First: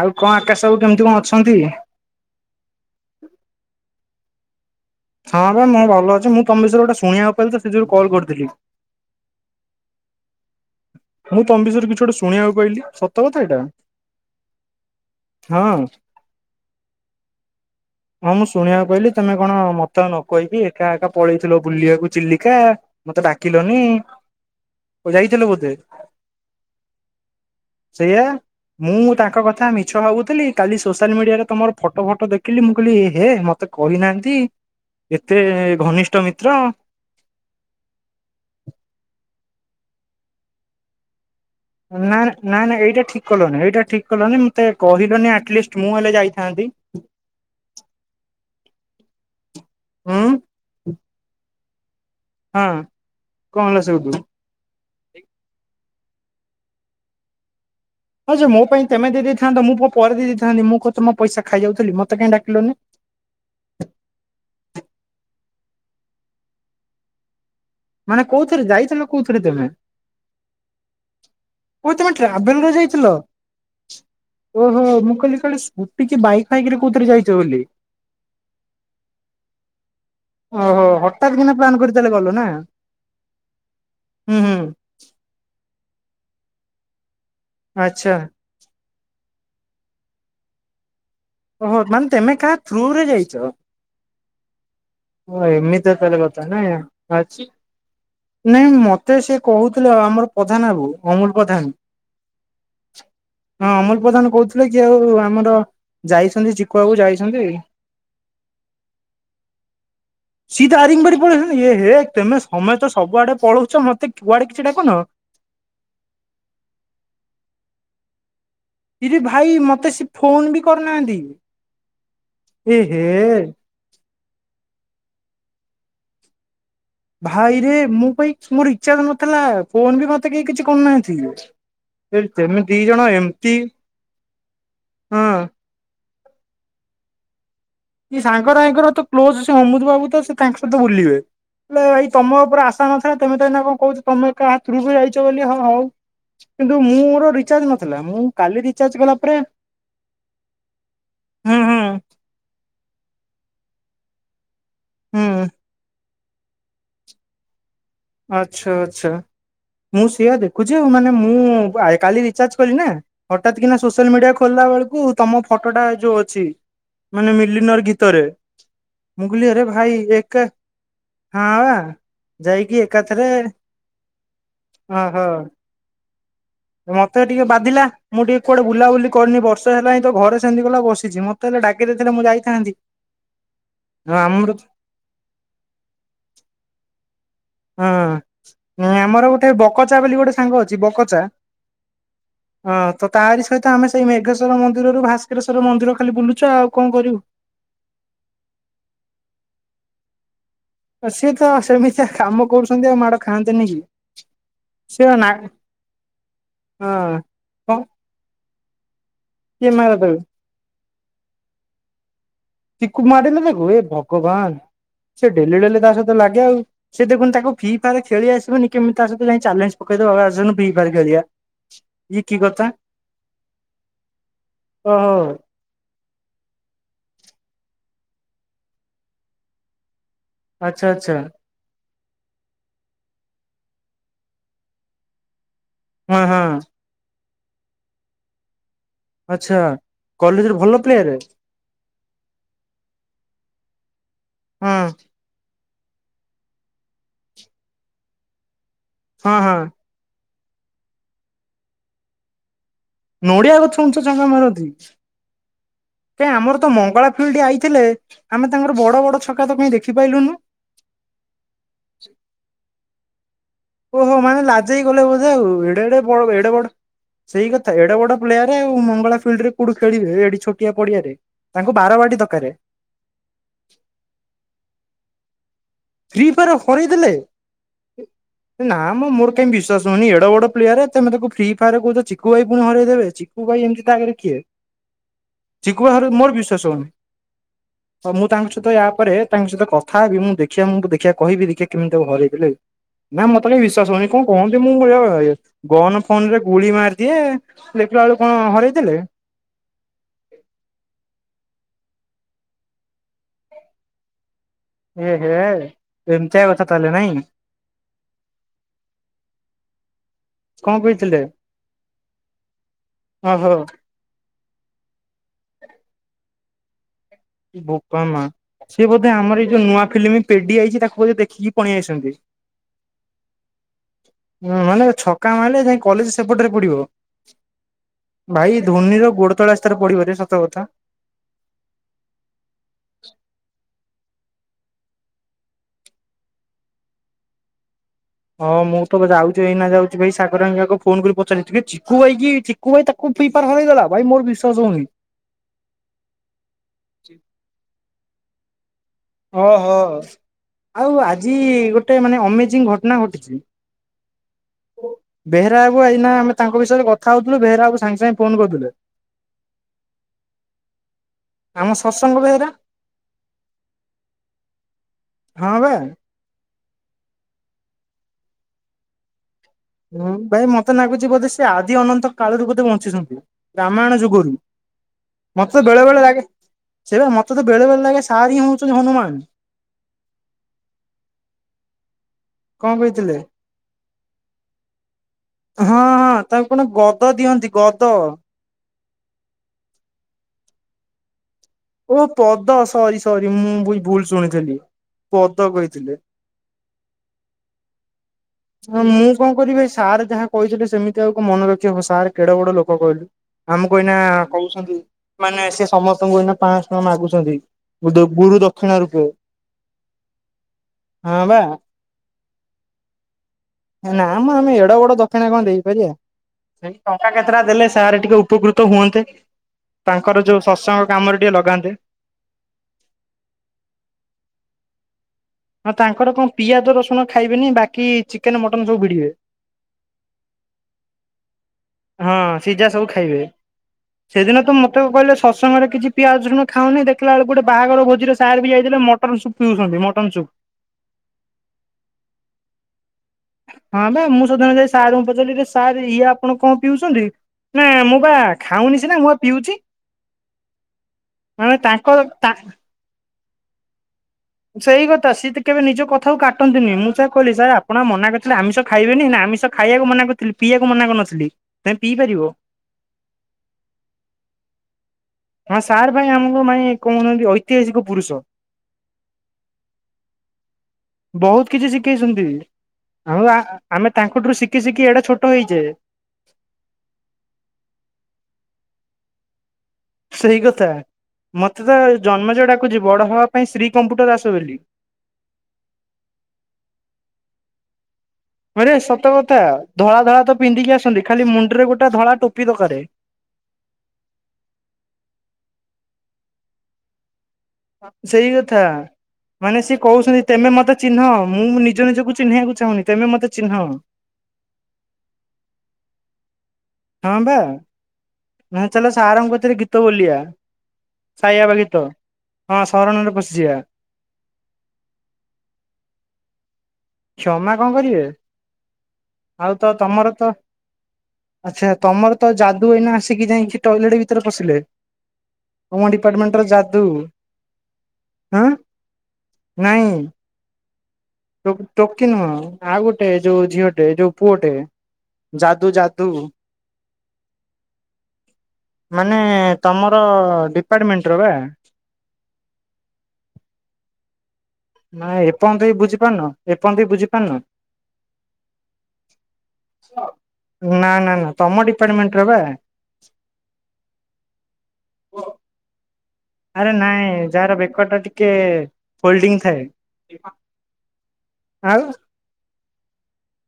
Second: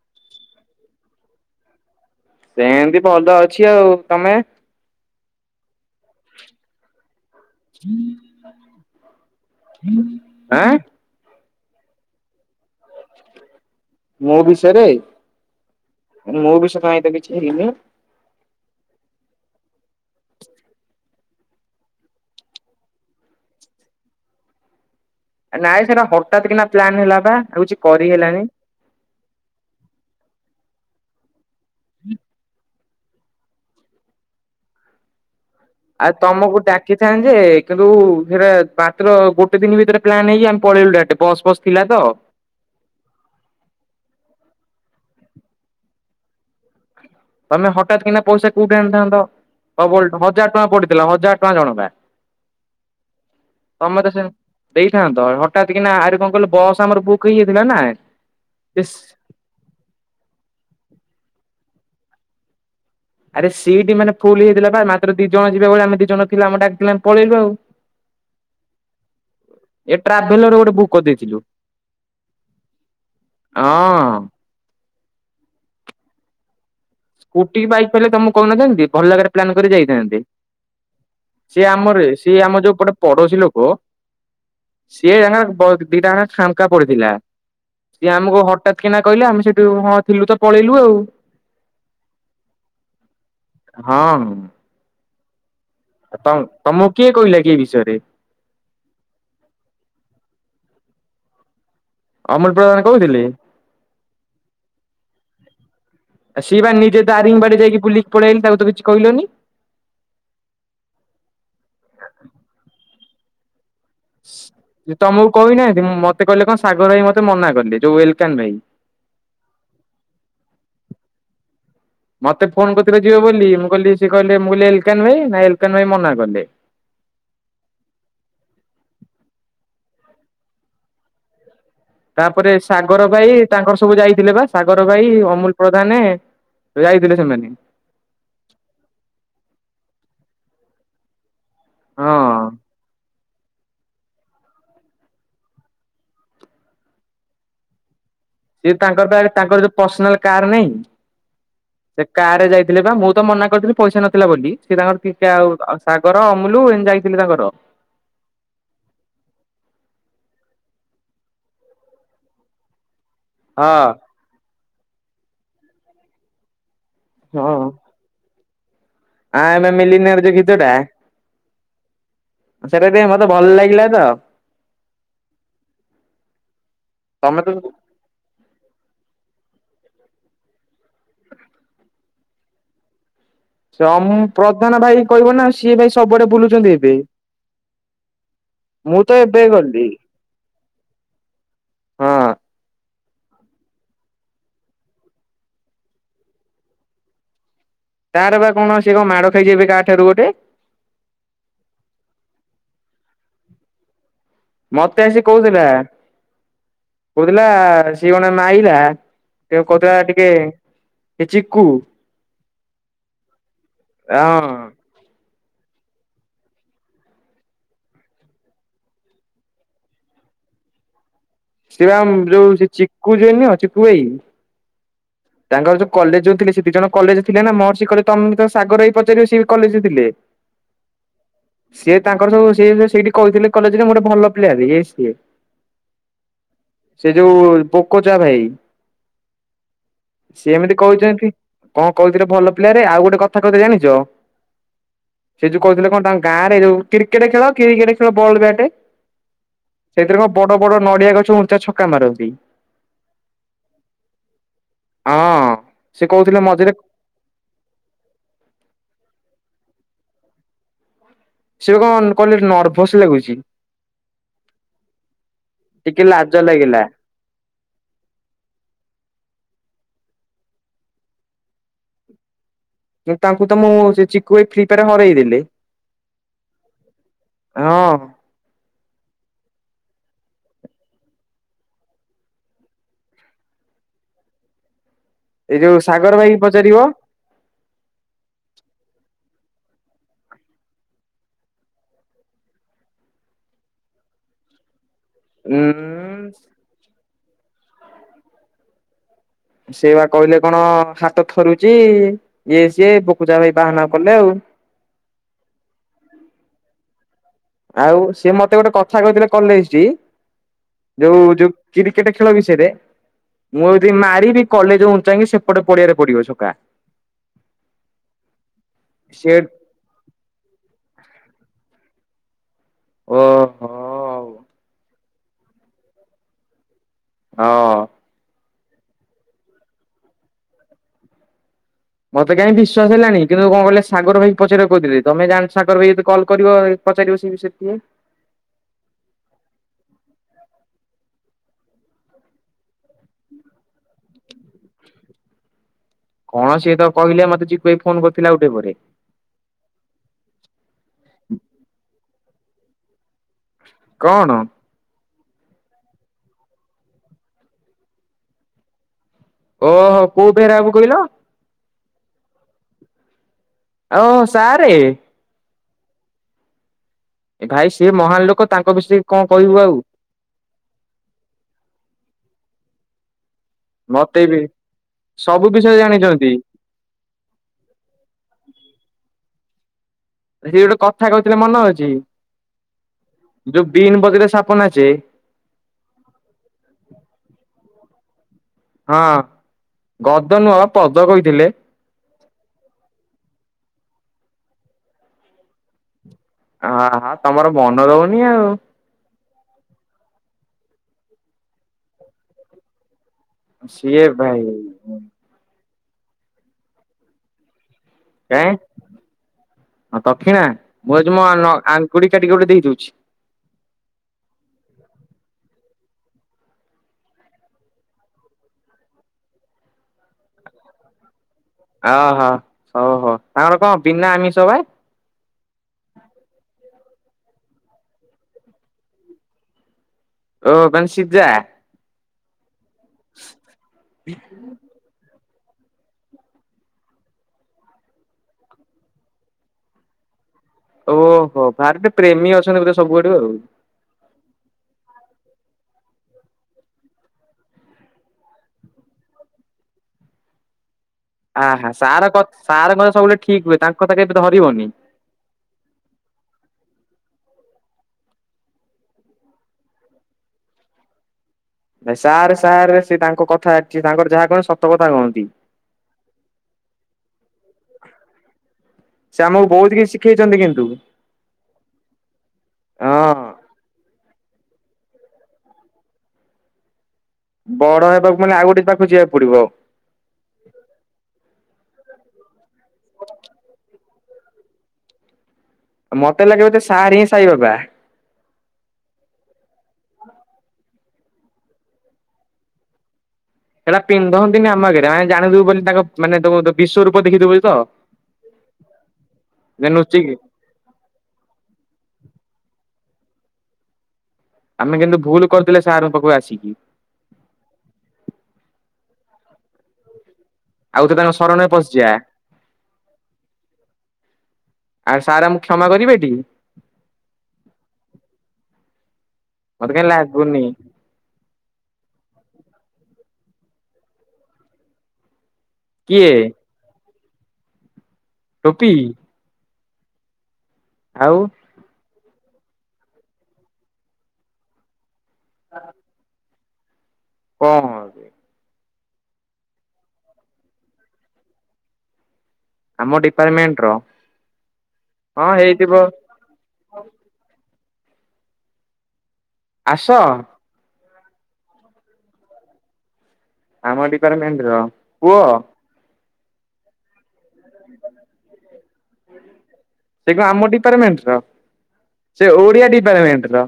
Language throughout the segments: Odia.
ଆଉ କଣ ଆକାଶ ବାବୁ କେମିତି କଣ ଅଛନ୍ତି? ସେନ୍ତି ଭଲ ଅଛି ଆଉ ତମେ? ହଁ ପା ମୁଁ ଭଲ ଅଛି ମୁଁ ତମ ବିଷୟରେ ଗୋଟେ ଶୁଣିବାକୁ ପାଇଲି ତ ସେ ଯୋଗୁ କଲ୍ କରିଥିଲି। ଆଁ? ମୁଁ ତମ ବିଷୟରେ କିଛି ଗଟେ ଶୁଣିବାକୁ ପାଇଲି? ସତ କଥା ଏଇଟା? ମୋ ବିଷୟରେ ହଁ ମୋ ବିଷୟରେ କାଇଁ ତ କିଛି ହେଇନି। ହଁ ମୁଁ ଶୁଣିବାକୁ ପାଇଲି ତମେ କଣ ମତ ନ କହିବି ଏକା ଏକା ପଳେଇଥିଲ ବୁଲିବାକୁ ଚିଲିକା। ମତେ ଡାକିଲନି ଓ ଯାଇଥିଲ ବୋଧେ ନାଇଁ ସେଟା ହଠାତ କିନା ପ୍ଲାନ ହେଲା ପା ଆଉ କିଛି କରି ସେଇଆ। ହେଲାନି। ମୁଁ ତାଙ୍କ କଥା ମିଛ ଭାବୁଥିଲି କାଲି ସୋସିଆଲ ମିଡିଆରେ ତମର ଫଟୋ ଫଟୋ ଦେଖିଲି ମୁଁ ମୁଁ କହିଲି ଏହେ ମତେ କହିନାହାନ୍ତି ଏତେ ଆଉ ଘନିଷ୍ଠ ମିତ୍ର। ତମକୁ ଡା କି ହେଇଥାନ୍ତା ଯେ କିନ୍ତୁ ହେଟା ମାତ୍ର ଗୋଟେ ଦିନ ଭିତରେ ପ୍ଲାନ୍ ହେଇକି ଆମେ ପଳେଇଲୁ ଡାଇରେକ୍ଟ ବସ୍ ଫସ୍ ଥିଲା ତ ନାଁ ନାଇଁ ନା ଏଇଟା ଠିକ କଲନି ଏଇଟା ଠିକ କଲନି ମତେ କହିଲନି ଆଟଲିଷ୍ଟ ମୁଁ ହେଲେ ଯାଇଥାନ୍ତି। ତମେ ହଠତ୍ କିନା ପଇସା କୋଉଠି ଆଣିଥାନ୍ତ ଡବଲ ହୁଁ ହଜାର ଟଙ୍କା ପଡିଥିଲା ହଜାର ଟଙ୍କା ଜଣକା ହଁ କଣ ହେଲା ସେଇଠୁ? ସମତେ ସି ଦେଇଥାନ୍ତ ହଠାତ୍ କି ନା ଆଡେ କଣ କହିଲ ବସ୍ ଆମର ବୁକ୍ ହେଇଯାଇଥିଲା ନା ହଁ ଯେ ମୋ ପାଇଁ ତେମେ ଦେଇ ଦେଇଥାନ୍ତ ମୁଁ ପ ପରେ ଦେଇ ଦେଇଥାନ୍ତି ମୁଁ କଁ ତମ ପଇସା ଖାଇ ଯାଉଥିଲି ମତେ କାଇଁ ଡାକିଲନି। ଆରେ ସିଟ୍ ମାନେ ଫୁଲ ହେଇ ଯାଇଥିଲା ବା ମାତ୍ର ଦି ଜଣ ଯିବା ଭଳି ଆମେ ଦି ଜଣ ଥିଲୁ ଆମକୁ ଡ଼ାକିଥିଲେ ଆମେ ପଳେଇଲୁ ଆଉ। ମାନେ କୋଉଥିରେ ଯାଇଥିଲ କୋଉଥିରେ ତମେ? ଏ ଟ୍ରାଭେଲର ରୁ ଗୋଟେ ବୁକ୍ କରିଦେଇଥିଲୁ। ଓହ ତମେ ଟ୍ରାଭେଲର ରେ ଯାଇଥିଲ ହଁ। ଓହୋ ମୁଁ କହିଲି କାଳେ ସ୍କୁଟି କି ବାଇକ୍ ବାଇକ୍ ରେ କୋଉଥିରେ ଯାଇଛ ସ୍କୁଟି ବୋଲି। କି ବାଇକ୍ ହେଲେ ତମକୁ କହିନଥାନ୍ତି ଭଲ ଜାଗାରେ ପ୍ଲାନ୍ କରି ଯାଇଥାନ୍ତେ। ଓହୋ ହଠାତ୍ କିନା ସିଏ ପ୍ଲାନ୍ କରି ଆମରେ ତାହେଲେ ଗଲ ସିଏ ନା ଆମ ଯୋଉ ଗୋଟେ ପଡୋଶୀ ଲୋକ ହୁଁ ହୁଁ ସିଏ ହାଁ ବ ଆମର ଦିଟା ହାଁ ଫାଙ୍କା ପଡିଥିଲା ସିଏ ଆଚ୍ଛା। ଆମକୁ ହ ହଠାତ୍ କିିନା କହିଲେ ଆମେ ସେଠୁ ହଁ ଥିଲୁ ତ ପଳେଇଲୁ ଆଉ। ଓହୋ ମାନେ ତେମେ କାହା ଥ୍ରୁ ରେ ଯାଇଚ? ହଁ। ଓହ ଏମିତି ଆତ ଆ ତମ ତମକୁ କିଏ କହିଲା କି ଏ ବିଷୟରେ? ନାଇଁ ମତେ ସେ କହୁଥିଲେ ଆମର ପଧାନ ବାବୁ ଅମୁଲ ପଧାନ। ଅମୁଲ ପ୍ରଆନ କହିଁଥିଲେ? ହଁ ଅମୁଲ ପ୍ରଧାନ କହୁଥିଲେ କି ଆଉ ଆମର ଆ ଯାଇଛନ୍ତି ସିଏ ବା ଚିକୁବାବୁ ନିଜେ ଦାରିଙ୍ଗ ଯାଇଛନ୍ତି ବାଡି ଯାଇକି ବୁଲିକି ପଳେଇ ଆଇଲ ତାକୁ ତ କିଛି କହିଲନି? ସିଏ ଦାରିଙ୍ଗବାଡି ପଳେଇଆଇଲେଣି ଏ ହେ ତେମେ ସମସ୍ତେ ସବୁଆଡେ ପଳଉଚ ମତେ କୁଆଡେ କିଛି ଡାକୁନ। ଏ ତମକୁ କହିନାହାନ୍ତି ମତେ କହିଲେ କଁ ସାଗର ଭାଇ ମତେ ମନା କଲେ ଯୋଉ ୱଲକ୍ୟନ୍ ପାଇଁ। ଇରେ ଭାଇ ମତେ ସେ ଫୋନ ବି କରନାହାନ୍ତି। ମତେ ଫୋନ କରିଥିଲେ ଯିବେ ବୋଲି ମୁଁ କହିଲି ସେ କହିଲେ ମୁଁ କହିଲି ଏଲକାନ ଭାଇ ନା ଏଲକାନ ଭାଇ ମନା କଲେ। ଭାଇରେ ମୋ ପାଇଁ ମୋର ଇଚାଜ୍ ନଥିଲା ଫୋନ ବି ମତେ କେହି କିଛି କରିନାଆନ୍ତି। ତାପରେ ସାଗର ଭାଇ ତାଙ୍କର ସବୁ ଯାଇଥିଲେ ବା ସାଗର ଭାଇ ହଁ ଅମୁଲ ପ୍ରଧାନ ଯାଇଥିଲେ ସେମାନେ। ଇ ସାଗରଭାଇଙ୍କର ତ କ୍ଲୋଜ ସେ ଅମୁଦ ବାବୁ ତ ସେ ତାଙ୍କ ସହିତ ବୁଲିବେ। ଲେ ଏଇ ହଁ ତମ ଉପରେ ଆଶା ନଥିଲା ତେମେ ତ ଏଇନା କଁ କହୁଚ ତମେ କାହା ଥ୍ରୁ ରେ ଯାଇଚ ବୋଲି ହଁ ହଉ। କିନ୍ତୁ ମୁଁ ମୋର ରିଚାର୍ଜ ନଥିଲା ମୁଁ କାଲି ସିଏ ରିଚାର୍ଜ ତାଙ୍କର କଲା ତାହେଲେ ପରେ ତାଙ୍କର ଯୋଉ ପର୍ସନାଲ କାର ନାଇଁ ହୁଁ ହୁଁ ସେ କାର୍ ରେ ଯାଇଥିଲେ ବା ମୁଁ ତ ମନା କରିଥିଲି ପଇସା ନଥିଲା ବୋଲି ସିଏ ତାଙ୍କର ଟିକେ ହୁଁ ଆଉ ସାଗର ଅମୁଲୁ ଏମ ଯାଇଥିଲେ ତାଙ୍କର। ଆଛା ଆଛା। ମୁଁ ସିଆ ଦେଖୁଛି ଆଉ ମାନେ ମୁଁ ଆଏ କାଲି ରିଚାର୍ଜ କଲି ନା। ହଠାତ୍ ହଁ କିନା ସୋସିଆଲ ମିଡିଆ ଖୋଲିଲା ବେଳକୁ ତମ ଫଟୋଟା ଯୋଉ ଅଛି ମାନେ ହଁ ମିଲେନର ଗୀ ତରେ ମୁଗଲି ଏରେ ଆମେ ଭାଇ ମିଲିନିୟର ଯୋଉ ଏକା ଗୀତ ଟା ହଁବା ଯାଇକି ଏ ସେଟା ଟିକେ କାଥରେ ମତେ ଭଲ ଲାଗିଲା ତ ଓହୋ ମତେ ତମେ ଟିକେ ତ ବାଧିଲ ଆ ମୁଁ ଟିକେ କୁଆଡ଼େ ବୁଲାବୁଲି କରିନି ବର୍ଷେ ହେଲାଇଁ ହିଁ ତ ଘରେ ସେମିତି ହେଲା ଗଲା ବସିଚି ମତେ ହେଲେ ଡାକି ଦେଇ ଥିଲେ ମୁଁ ଯାଇଥାନ୍ତି। ସେ ହଁ ଅମୁ ଆମର ପ୍ରଧାନ ଭାଇ କହିବ ନା ସିଏ ଭାଇ ସବୁଆଡେ ବୁଲୁଚନ୍ତି ଏବେ। ହଁ ମୁଁ ତ ଆମର ଏବେ ଗୋଟେ ଗଲି। ବକଚା ବୋଲି ଗୋଟେ ସାଙ୍ଗ ଅଛି ବକଚା ହଁ ହଁ। ହଁ ତ ତାରି ସହିତ ଆମେ ସେଇ ମେଘେଶ୍ଵର ମନ୍ଦିରରୁ ଭାସ୍କରେଶ୍ଵର ମନ୍ଦିର ଖାଲି ବୁଲୁଛ ଆଉ କଁ କରିବୁ? ତାର ବା କଣ ସେ କଣ ମାଡ଼ ଖାଇଛି ଏବେ କାହା ଠାରୁ ଗୋଟେ? ଆ ସେତ ସେମିତିଆ କାମ କରୁଛନ୍ତି ଆଉ ମାଡ ଖାଆନ୍ତେନିକି। ମତେ ଆସି କହୁଥିଲା ହଁ କୋଡେ ହେଲା କଣ ସିଏ କଣ ମାଇଲା ସେ କିଏ ମାଇଲା କହୁଥିଲା ତାକୁ ଟିକେ ଏତ ଚିକୁୁ। ଚକୁ ମାଡିଲେ ତାକୁ ଏ ହଁ ଭଗବାନ ସେ ଡେଲି ଡେଲି ତା ସହିତ ଲାଗେ ଆଉ। ସେ ଦେଖୁନୁ ତାକୁ ଫି ଫାୟାର୍ ଖେଳି ଆସିବନି କେମୀତି ତା ସହିତ ଯାଇ ଚାଲେ୍ଞ୍ଜ ପକେଇଦବ ଆସୁନୁ ଫି ଫାୟାର୍ ଖେଳିବା। ସେବା ଇଏ କି ଯୋଉ କଥା ସେ ଚିକୁ ଜଉ ନୁହଁ ଚିକୁ ଭାଇ ଓହୋ ତାଙ୍କର ଯୋଉ କଲେଜ ଯଉ ଥିଲେ ସେ ଦି ଜଣ କଲେଜ ଥିଲେ ନା ମରସି କଲେ ତମେ ବିତ ସାଗର ହାଇ ପାଚାରିବ ସେବି କଲେଜରେ ଥିଲେ। ଆଛା ଆଛା। ସିଏ ତାଙ୍କର ସବୁ ସେ ସେଇଠି କହିଥିଲେ କଲେଜରେ ମୁଁ ଗୋଟେ ଭଲ ପ୍ଲେୟାର ଇଏ ସିଏ। ମୋଏ ହଁ। ସେ ଯୋଉ ପୋକଚା ଭାଇ ଆଛା। ସିଏ ଏମିତି କହୁଚନ୍ତି କଁ କହିଥିଲେ ଭଲ ପ୍ଲେୟାର ଆଉ ଗୋଟେ କଥା କଦି ଜାଣିଚ? ହୁଁ ସେ ଯୋଉ କୋହୁଥିଲେ କଣ ତାଙ୍କ ଗାଁ ରେ ଯୋଉ କ୍ରିକେଟ୍ ଖେଳ କି କେଟ ଖେଳ ବଲ ବ୍ୟାଟ୍ ହଁ ହଁ। ସେଥିରେ କଁ ବଡ଼ ବଡ଼ ନଡ଼ିଆ ଗଛ ଉଁଚା ଛକା ମାରନ୍ତି। ନଡ଼ିଆ ଗଛ ଉଞ୍ଚା ଛକା ମାରନ୍ତି ହଁ ସେ କାଇଁ କହୁଥିଲେ ଆମର ମଝିରେ ତ ମଙ୍ଗଳା ହୁଲ୍ ଟି ଆଇଥିଲେ ଆମେ ତାଙ୍କର ବଡ଼ ବଡ଼ ଛକା ତ କାଇଁ ଦେଖିପାଇଲୁନୁ? ସେ କ କଲେ ନର୍ଭସ ଲାଗୁଚି। ଓହୋ ମାନେ ଲାଜେଇ ଗଲେ ବୋଧେ ଆଉ, ଏଡ଼େ ଏଡ଼େ ଟିକେ ଫଲ, ଲାଜ ଏଡ଼େ ବଡ଼। ଲାଗିଲା ସେଇ କଥା, ଏଡ଼େ ବଡ଼ ପ୍ଲେୟାର ଆଉ ମଙ୍ଗଳା ସାଇଡ଼ ରେ କୋଉଠି ଖେଳିବେ? ଏଡ଼ି ଛୋଟିଆ ପଡ଼ିଆରେ। ତାଙ୍କୁ ବାରବାଟୀ ଦରକାରେ। କିନ୍ତୁ ତାଙ୍କୁ ତ ମୁଁ ସେ ଚିକୁ ଏ ଫ୍ରି ପା ରେ ହରେଇଦେଲି। Free fire ହରେଇଦେଲେ? ହଁ ନାଁ ମ ମୋର୍ କାଇଁ ବିଶ୍ୱାସ ହୋଉନି। ଏଡ଼େ ବଡ଼ ପ୍ଲେ ୟାର ତମେ ତାକୁ ଫ୍ଲି ଫାୟାର୍ କୋହୁଚ ଚିକୁ ଭାଇ ପୁଣି ହରେଇଦେବେ ଚି ଶୁ ଭାଇ ଏମିତି ତା ଆଗରେ କିଏ? ଏଇ ଯୋଉ ଚିକୁ ବାହରେ ସାଗର ଭାଇ ମୋର କି ବିଶ୍ୱାସ ପଚାରିବ ହୋଉନି। ହଉ ମୁଁ ତାଙ୍କ ସହିତ ୟା ପରେ ତାଙ୍କ ସହିତ କଥା ହେବି, ମୁଁ ଦେଖି ଦେଖିଆ ମୁଁ ତ ଦେଖିଆ କହିବି ଦେଖିଆ କେମିତି ତାକୁ ହରେଇଦେଲେ ଆଉ, ମ୍ୟାମ୍ ମତେ କାଇଁ ବିଶ୍ୱାସ ହୋଉନି, କଣ କହନ୍ତି ନି, ମୁଁ ବେ ଉଁ ଗନ୍ ଫନ୍ ରେ ଗୁଳି ମାରିଦିଏ, ଦେଖିଲା ବେଳକୁ କଣ ହରେଇଦେଲେ? ସେ ବା କହିଲେ କଣ ହାତ ଥରୁଛି ଇଏ ସିଏ, ବକୁଚା ଭାଇ ବାହାନା କଲେ ଆଉ। ଏ ହେ ଏମତିଆ କଥା ତାହେଲେ ନାଇଁ। ଆଉ ସେ ମତେ ଗୋଟେ କଥା କହିଥିଲେ କଲେଜ୍ ଟି କଣ କହିଥିଲେ ଯୋଉ ଯୋଉ କ୍ରିକେଟ ଖେଳ ବିଷୟରେ, ଓହୋ ମୁ ଦି ମାରିବି କଲେଜ ଉଁଚାଇକି ସେପଟ ପଡ଼ିଆରେ ପଡ଼ିବ ଶୁକା। ବୋପା ମା, ସିଏ ବୋଧେ ସେ ଆମରି ଏଇ ଯୋଉ ନୁଆ ଫିଲିମି ପେଡ଼ି ଆଇଛି ତାକୁ ବୋଧେ ଦେଖିକି ପଳେଇ ଆଇଚନ୍ତି। ଓହୋ ହଁ ମାନେ ଛ କା ମାଇଲେ ଯାଇଁ କଲେଜ ସେପଟ ରେ ପଡ଼ିବ। ହଁ ଅଁ ଭାଇ ଧୋନି ର ଗୋଡ଼ ତଳେ ଆସି ଥରେ ପଡ଼ିବରେ ସତକଥା। ମୋତେ କାହିଁ ବିଶ୍ୱାସ ହେଲାଣି କିନ୍ତୁ କଣ କହିଲେ ସାଗର ଭାଇ ପଚାରିବ କୋହୁଥିଲି ତମେ ଜାଣି ସାଙ୍ଗ ଭି ଯଦି କଲ୍ କରିବ ପଚାରିବ ସେଇ ବିଷୟରେ ଟିକେ। ହଁ ମୁଁ ତ ଯାଉଛି ଏଇନା ଯାଉଛି ଭାଇ ସାଗର ହେଁଇକା କୁ ଫୋନ୍ କରି ପଚାରେ ଟିକେ ଚି ଠିକୁ ଭାଇ କି, ଚିକୁ ଭାଇ ତାକୁ ପିଇପାର ହରେଇ ଦେଲା ଭାଇ ମୋର୍ ବିଶ୍ୱାସ ହୋଉନି। କଣ ସିଏ ତ କହିଲେ, ମତେ ଚିକୁ ଭାଇ ଫୋନ୍ କରିଥିଲେ, ଆଉଟିକେପରେ। ଓ ହୋ, ଆଉ ଆଜି ଗୋଟେ ମାନେ ଅମେଜିଙ୍ଗ ଘଟଣା ଘଟିଚି। କଅଣ? ବେହେରା ବାବୁ ଏଇନା ଆମେ ତାଙ୍କ ବିଷୟରେ କଥା ହୋଉଥିଲୁ, ବେହେରା ବାବୁ ସାଙ୍ଗେ ସାଙ୍ଗେ ଫୋନ୍ କରୁଥିଲେ। ଓ ହୋ କୋଉ ବେହେରା ବାବୁ କହିଲ? ଆମ ସସଙ୍ଗ ବେହେରା ଆଓ ସାରେ ହଁ ଭା ଏ ଭାଇ ସିଏ ମହାନ୍ ଲୋକ ତାଙ୍କ ବିଷୟରେ କଣ କହିବୁ ଆଉ। ହୁଁ, ଭାଇ ମତେ ନାଗୁଛି ବୋଧେ ସେ ଆଦି ଅନନ୍ତ କାଳରୁ ବୋଧେ ବଞ୍ଚିଛନ୍ତି। ରାମାୟଣ ମତେ ଯୁଗରୁ, ବି ସବୁ ମତେ ବିଷୟ ବେଳେ ବେଳେ ଲାଗେ। ଜାଣିଛନ୍ତି। ସେ ମତେ ତ ବେଳେ ବେଳେ ଲାଗେ ସାର୍ ହିଁ ହଉଛନ୍ତି ହନୁମାନ୍। ସେ ଗୋଟେ କଥା କହୁଥିଲେ ମନେ ଅଛି, କଣ କହିଥିଲେ ଯୋଉ ବିନ୍ ବଜେଇଲେ ସାପ ନାଚେ। ହଁ ହଁ ତାଙ୍କୁ କଣ ଗଦ ଦିଅନ୍ତି ଗଦ। ହଁ ଗଦ ନୁଅ ପଦ କହିଥିଲେ। ଓ ପଦ ସରି ସରି ମୁଁ ଭୁଇ ଭୁଲ୍ ଶୁଣିଥିଲି ପଦ କହିଥିଲେ। ଅ ହ ତମର ମନ ରହୁନି ଆଉ। ହଁ ମୁଁ କଣ କରିବି ଏ ସାର୍ ଯାହା କହିଥିଲେ। ସେମିତି ଆଉ ମନେ ରଖିହବ ସାର୍ କେଡ ବଡ ଲୋକ କହିଲୁ। ଆମକୁ ଏଇନା ସିଏ ଭାଇ କହୁଛନ୍ତି, ମାନେ ସେ ସମସ୍ତଙ୍କୁ ଏଇନା ପାଂସ ଟଙ୍କା ମାଗୁଛନ୍ତି। ଗୁରୁ ଦକ୍ଷିଣା ରୂପେ କାଁ ଦକ୍ଷିଣା? ମୁଁ ଆଜି ହଁ ମ ବା ଆଙ୍ଗୁଡି କାଟିକି ଗୋଟେ ଦେଇ ଦଉଛି। ନାମ ଆମେ ଏଡ ବଡ ଦକ୍ଷିଣା କଣ ଦେଇପାରିବା? ସେଇ ଟଙ୍କା କେତେଟା ଦେଲେ ସାର୍ ଟିକେ ଉପକୃତ ହୁଅନ୍ତେ। ତାଙ୍କର ଯୋଉ ସତ୍ସଙ୍ଗ କାମରେ ଟିକେ ଲଗାନ୍ତେ। ଓହୋ ହଉ ହଉ ତାଙ୍କର କଣ ବିନା ଆମିଷ ବା? ହଁ ତାଙ୍କର କଣ ପିଆଜ ରସୁଣ ଖାଇବେନି, ବାକି ଚିକେନ ମଟନ ସବୁ ଭିଡିବେ। ଓ ହ ମାନେ ସିଜା। ହଁ ସିଝା ସବୁ ଖାଇବେ ସେଦିନ ତ ମ ତେ କହିଲେ ସତ୍ସଙ୍ଗରେ କିଛି ପିଆଜ ରସୁଣ ଖାଉନି, ଦେଖିଲା ବେଳୁ ଗୋଟେ ବାହାଘର ଭୋଜିରେ ସାର ବି ଯାଇଥିଲେ ମ ଟନ୍ ସୁପ ପିଉଛନ୍ତି ମଟନ୍ ସୁୁପ। ଓହୋ ସାରେ ଟିକେ ପ୍ରେମୀ ଅଛନ୍ତି ବୋଧେ ସବୁଆଡୁ ଆଉ। ହଁ ବା ମୁଁ ସେଦିନ ଯାଇ ସାରଙ୍କୁ ପଚାରିଲି ଇରେ ସାର୍ ଇଏ ଆପଣ କଣ ପିଉଛନ୍ତି? ନା ମୁଁ ବା ଖାଉନି ସିନା ମୁଁ ବା ପିଉଛି। ଆ ମାନେ ହା ତାଙ୍କ ସାର କ ତା ସାରଙ୍କ କଥା ସବୁବେଳେ ଠିକ ହୁଏ, ତାଙ୍କ କଥା କେବେ ଧରିବ ସେଇ କଥା ସିଏ ତ କେବେ ନିଜ କଥାକୁ କାଟନ୍ତିନି ମୁଁ ସେଇଆ କହିଲି ସାର୍ ଆପଣ ବା ମନା କରିଥିଲେ ଆମିଷ ଖାଇବେନି ନା ଆମିଷ ଖାଇବାକୁ ମନା କରିଥିଲି ପିଆକୁ ମନା କରିନଥିଲି। ତମେ ପିଇ ଭାଇ ପାରିବ ସାର୍ ସାର୍ ସେ ତାଙ୍କ କଥା ସିଏ ତାଙ୍କର ଯାହା କହନ୍ତି ସତ କଥା କହନ୍ତି। ହଁ ସାର୍ ଭାଇ ଆମକୁ ମାଇଁ କହୁନାହନ୍ତି ଐତିହାସିକ ପୁରୁଷ। ସେ ଆମକୁ ବହୁତ କିଛି ଶିଖେଇଛନ୍ତି କିନ୍ତୁ ବହୁତ କିଛି ଶିଖେଇଛନ୍ତି ହଁ ଆଉ ଆ ଆମେ ତାଙ୍କ ଠାରୁ ଶିଖି ଶିଖି ଏଡେ ଛୋଟ ହେଇଛେ। ବଡ ହେବାକୁ ମାନେ ଆଉ ଗୋଟେ ପାଖକୁ ଯିବାକୁ ପଡିବ! ସେଇ କଥା ମତେ ତ ଜନ୍ମଜୟ ଡାକୁଛି ବଡ ହବା ପାଇଁ ଶ୍ରୀ କମ୍ପୁଟର ଆସ ବୋଲି। ଆ ମତେ ଲାଗେ ବଧେ ସାର ହିଁ ସାଇ ବାବା। ହଁ ରେ ସତ କଥା ଧଳା ଧଳା ତ ପିନ୍ଧିକି ଆସନ୍ତି। ଖାଲି ମୁଣ୍ଡରେ ଗୋଟେ ଧଳା ଟୋପି ଦକାରେ। ସେଇଟା ପିନ୍ଧନ୍ତିନି ଆମ ଆଗରେ ଆମେ ଜାଣିିଦବୁ ବୋଲି ତାଙ୍କ ମାନେ ତାକୁ ବିଶ୍ୱରୂପ ଦେଖିଦବୁ ବୋଲି ତ ସେଇ କଥା ମାନେ ସିଏ ନୁଚିକି କହୁସନ୍ତି ତେମେ ମତେ ଚିହ୍ନ, ମୁଁ ନିଜ ନିଜକୁ ଚିହ୍ନିବାକୁ ଚାହୁଁନି ତେମେ ମତେ ଚିହ୍ନ। ଆମେ କିନ୍ତୁ ଭୁଲ କରିଦେଲେ ସାରଙ୍କ ପାଖକୁ ଆସିକି। ହଁ ବା ନ ହେଲେ ଚାଲ ସାର୍ ଙ୍କ କତିରେ ଗୀତ ବୋଲିବା। ଆଉ ତ ତାଙ୍କ ଶରଣରେ ସାଇବାବା ଗୀତ ପଶିଯିବା। ହଁ ସରଣରେ ପଶିଯିବା। ଆଉ ସାର୍ ଆମକୁ କ୍ଷମା କରିବେ ଟି? କ୍ଷମା କଣ କରିବେ, ଆଉ ମତେ ତ କାହିଁ ତମର ତ ଲାଗୁନି ଆଚ୍ଛା ତମର ତ ଯାଦୁ ଏଇନା ଆସିକି ଯାଇଁକି ଟଏଲେଟ ଭିତରେ ପଶିଲେ। ତୁମ କିଏ ଡିପାର୍ଟମେଣ୍ଟର ଯାଦୁ ହଁ ଟୋପି ନାଇଁ ଆଉ ଟୋ ଟୋକି ନୁହଁ, ଆଉ ଗୋଟେ ଯୋଉ ଝିଅଟେ ଯୋଉ ପୁଅଟେ ଯାଦୁ ଯାଦୁ। ହଁ ହଁ। ମାନେ ତମର ଡିପାର୍ଟମେଣ୍ଟ ର ବା। ଆମ ଡିପାର୍ଟମେଣ୍ଟ ର? ନାଇଁ ହଁ ଏପର୍ଯ୍ୟନ୍ତ ହେଇଥିବ ବି ବୁଝିପାରୁନ ଏପର୍ଯ୍ୟନ୍ତ ବି ବୁଝି ପାରୁନ? ଆସ ନା ନା ନା ତମ ଡିପାର୍ଟମେଣ୍ଟ ର ବା। ଆମ ଡିପାର୍ଟମେଣ୍ଟ ର ପୁଅ ଆରେ ନାଇଁ ଯାହାର ବେକ ଟା ଟିକେ ଫୋଲଡିଙ୍ଗ ଥାଏ ସେ କଣ ଆମ ଡିପାର୍ଟମେଣ୍ଟ ର ଆଉ ସେ ଓଡ଼ିଆ ଡିପାର୍ଟମେଣ୍ଟର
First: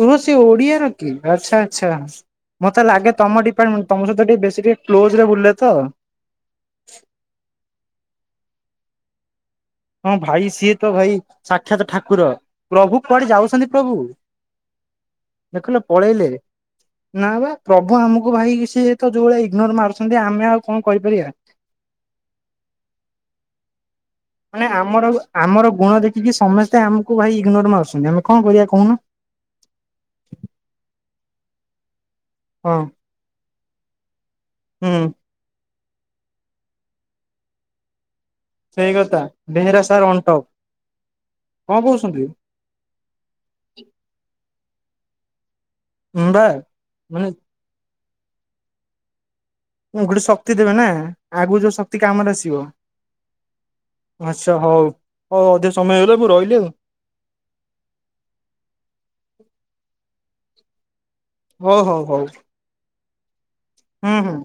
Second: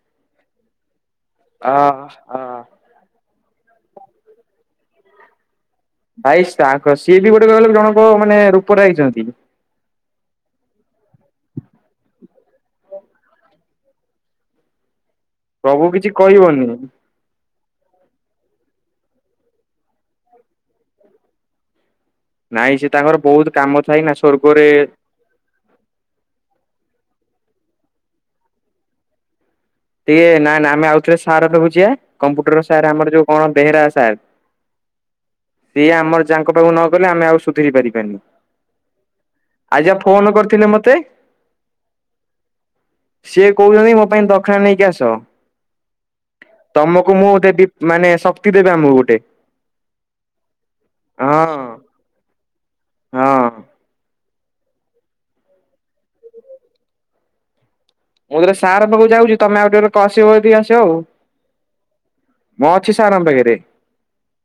କୁହ ସେ ଓଡିଆର କି ଆଚ୍ଛା ଅ ଆଚ୍ଛା? ଅ ମତେ ଲାଗେ ତମ ଡିପାର୍ଟମେଣ୍ଟ ତମ ସହିତ ଟିକେ ବେଶୀ ଟିକେ କ୍ଲୋଜ୍ ରେ ବୁଲେ ତ। ଭାଇ ଷ୍ଟାକ ସିଏ ବି ଗୋଟେ କହିଲ ଜଣଙ୍କ ମାନେ ରୂପରେ ଆ। ହଁ ଭାଇ ସିଏ ତ ଭାଇ ସାକ୍ଷାତ ଠାକୁର ପ୍ରଭୁ କୁଆଡେ ଯାଉଛନ୍ତି ପ୍ରଭୁ? ଦେଖୁଁ ପ୍ରଭୁ କିଛି ପଳେଇଲେ କହିବନି ନା ବା ପ୍ରଭୁ ଆମକୁ ଭାଇ ସିଏ ତ ଯୋଉ ଭଳିଆ ଇଗ୍ନୋର ମାରୁଛନ୍ତି ଆମେ ଆଉ କଣ କହିପାରିବା? ନାଇଁ ସିଏ ତାଙ୍କର ବହୁତ କାମ ଥାଇ ନା! ସ୍ଵର୍ଗରେ ମାନେ ଆମର ଆମର ଗୁଣ ଦେଖିକି ସମସ୍ତେ ଆମକୁ ଭାଇ ଇଗ୍ନୋର ମାରୁଛନ୍ତି ଆମେ କଣ କରିବା କହୁନ? ଟିକେ ନା ନା ଆମେ ଆଉ ଥରେ ସାର୍ ଙ୍କ ପାଖକୁ ଜିବା। କମ୍ପୁଟର ହଁ ସାର୍ ଆମର ଯୋଉ କଣ ବେହେରା ସାର୍। ହୁଁ। ସିଏ ଆମର ଯାହାଙ୍କ ପାଖକୁ ନ ଗଲେ ଆମେ ଆଉ ସୁଧୁରି ପାରିବାନି। ସେଇ କଥା ବେହେରା ଆଜି ଆଉ ସାର୍ ଅଣ୍ଟ ଫୋନ କରିଥିଲେ ମତେ କଣ କୋହୁଚନ୍ତି? ସିଏ କୋହୁଚନ୍ତି ମୋ ପାଇଁ ଦକ୍ଷିଣା ନେଇକି ଆସ। ବା ତମକୁ ମାନେ ମୁଁ ଦେବି ମାନେ ଶକ୍ତି ଦେବେ ଆମକୁ ଗୋଟେ। ଗୋଟେ ଶକ୍ତି ଦେବେ ନା ଆଗକୁ ହଁ ଯୋଉ ଶକ୍ତି କାମରେ ଆସିବ। ହଁ। ଆଚ୍ଛା ହୋଉ ହୋଉ ଅଧିକ ସମୟ ହେଇଗଲା। ମୁଁ ରହିଲି ଆଉ। ମୁଁ ତୋରେ ସାର୍ ପାଖକୁ ଯାଉଚି ତମେ ଆଉ ଟିକେ କ ଆସିବ ଯଦି ଆସିବ ଆଉ। ହୋଉ ହୋଉ ହୋଉ ମୁଁ ଅଛି ସାରଙ୍କ ପାଖରେ ହୁଁ ହୁଁ।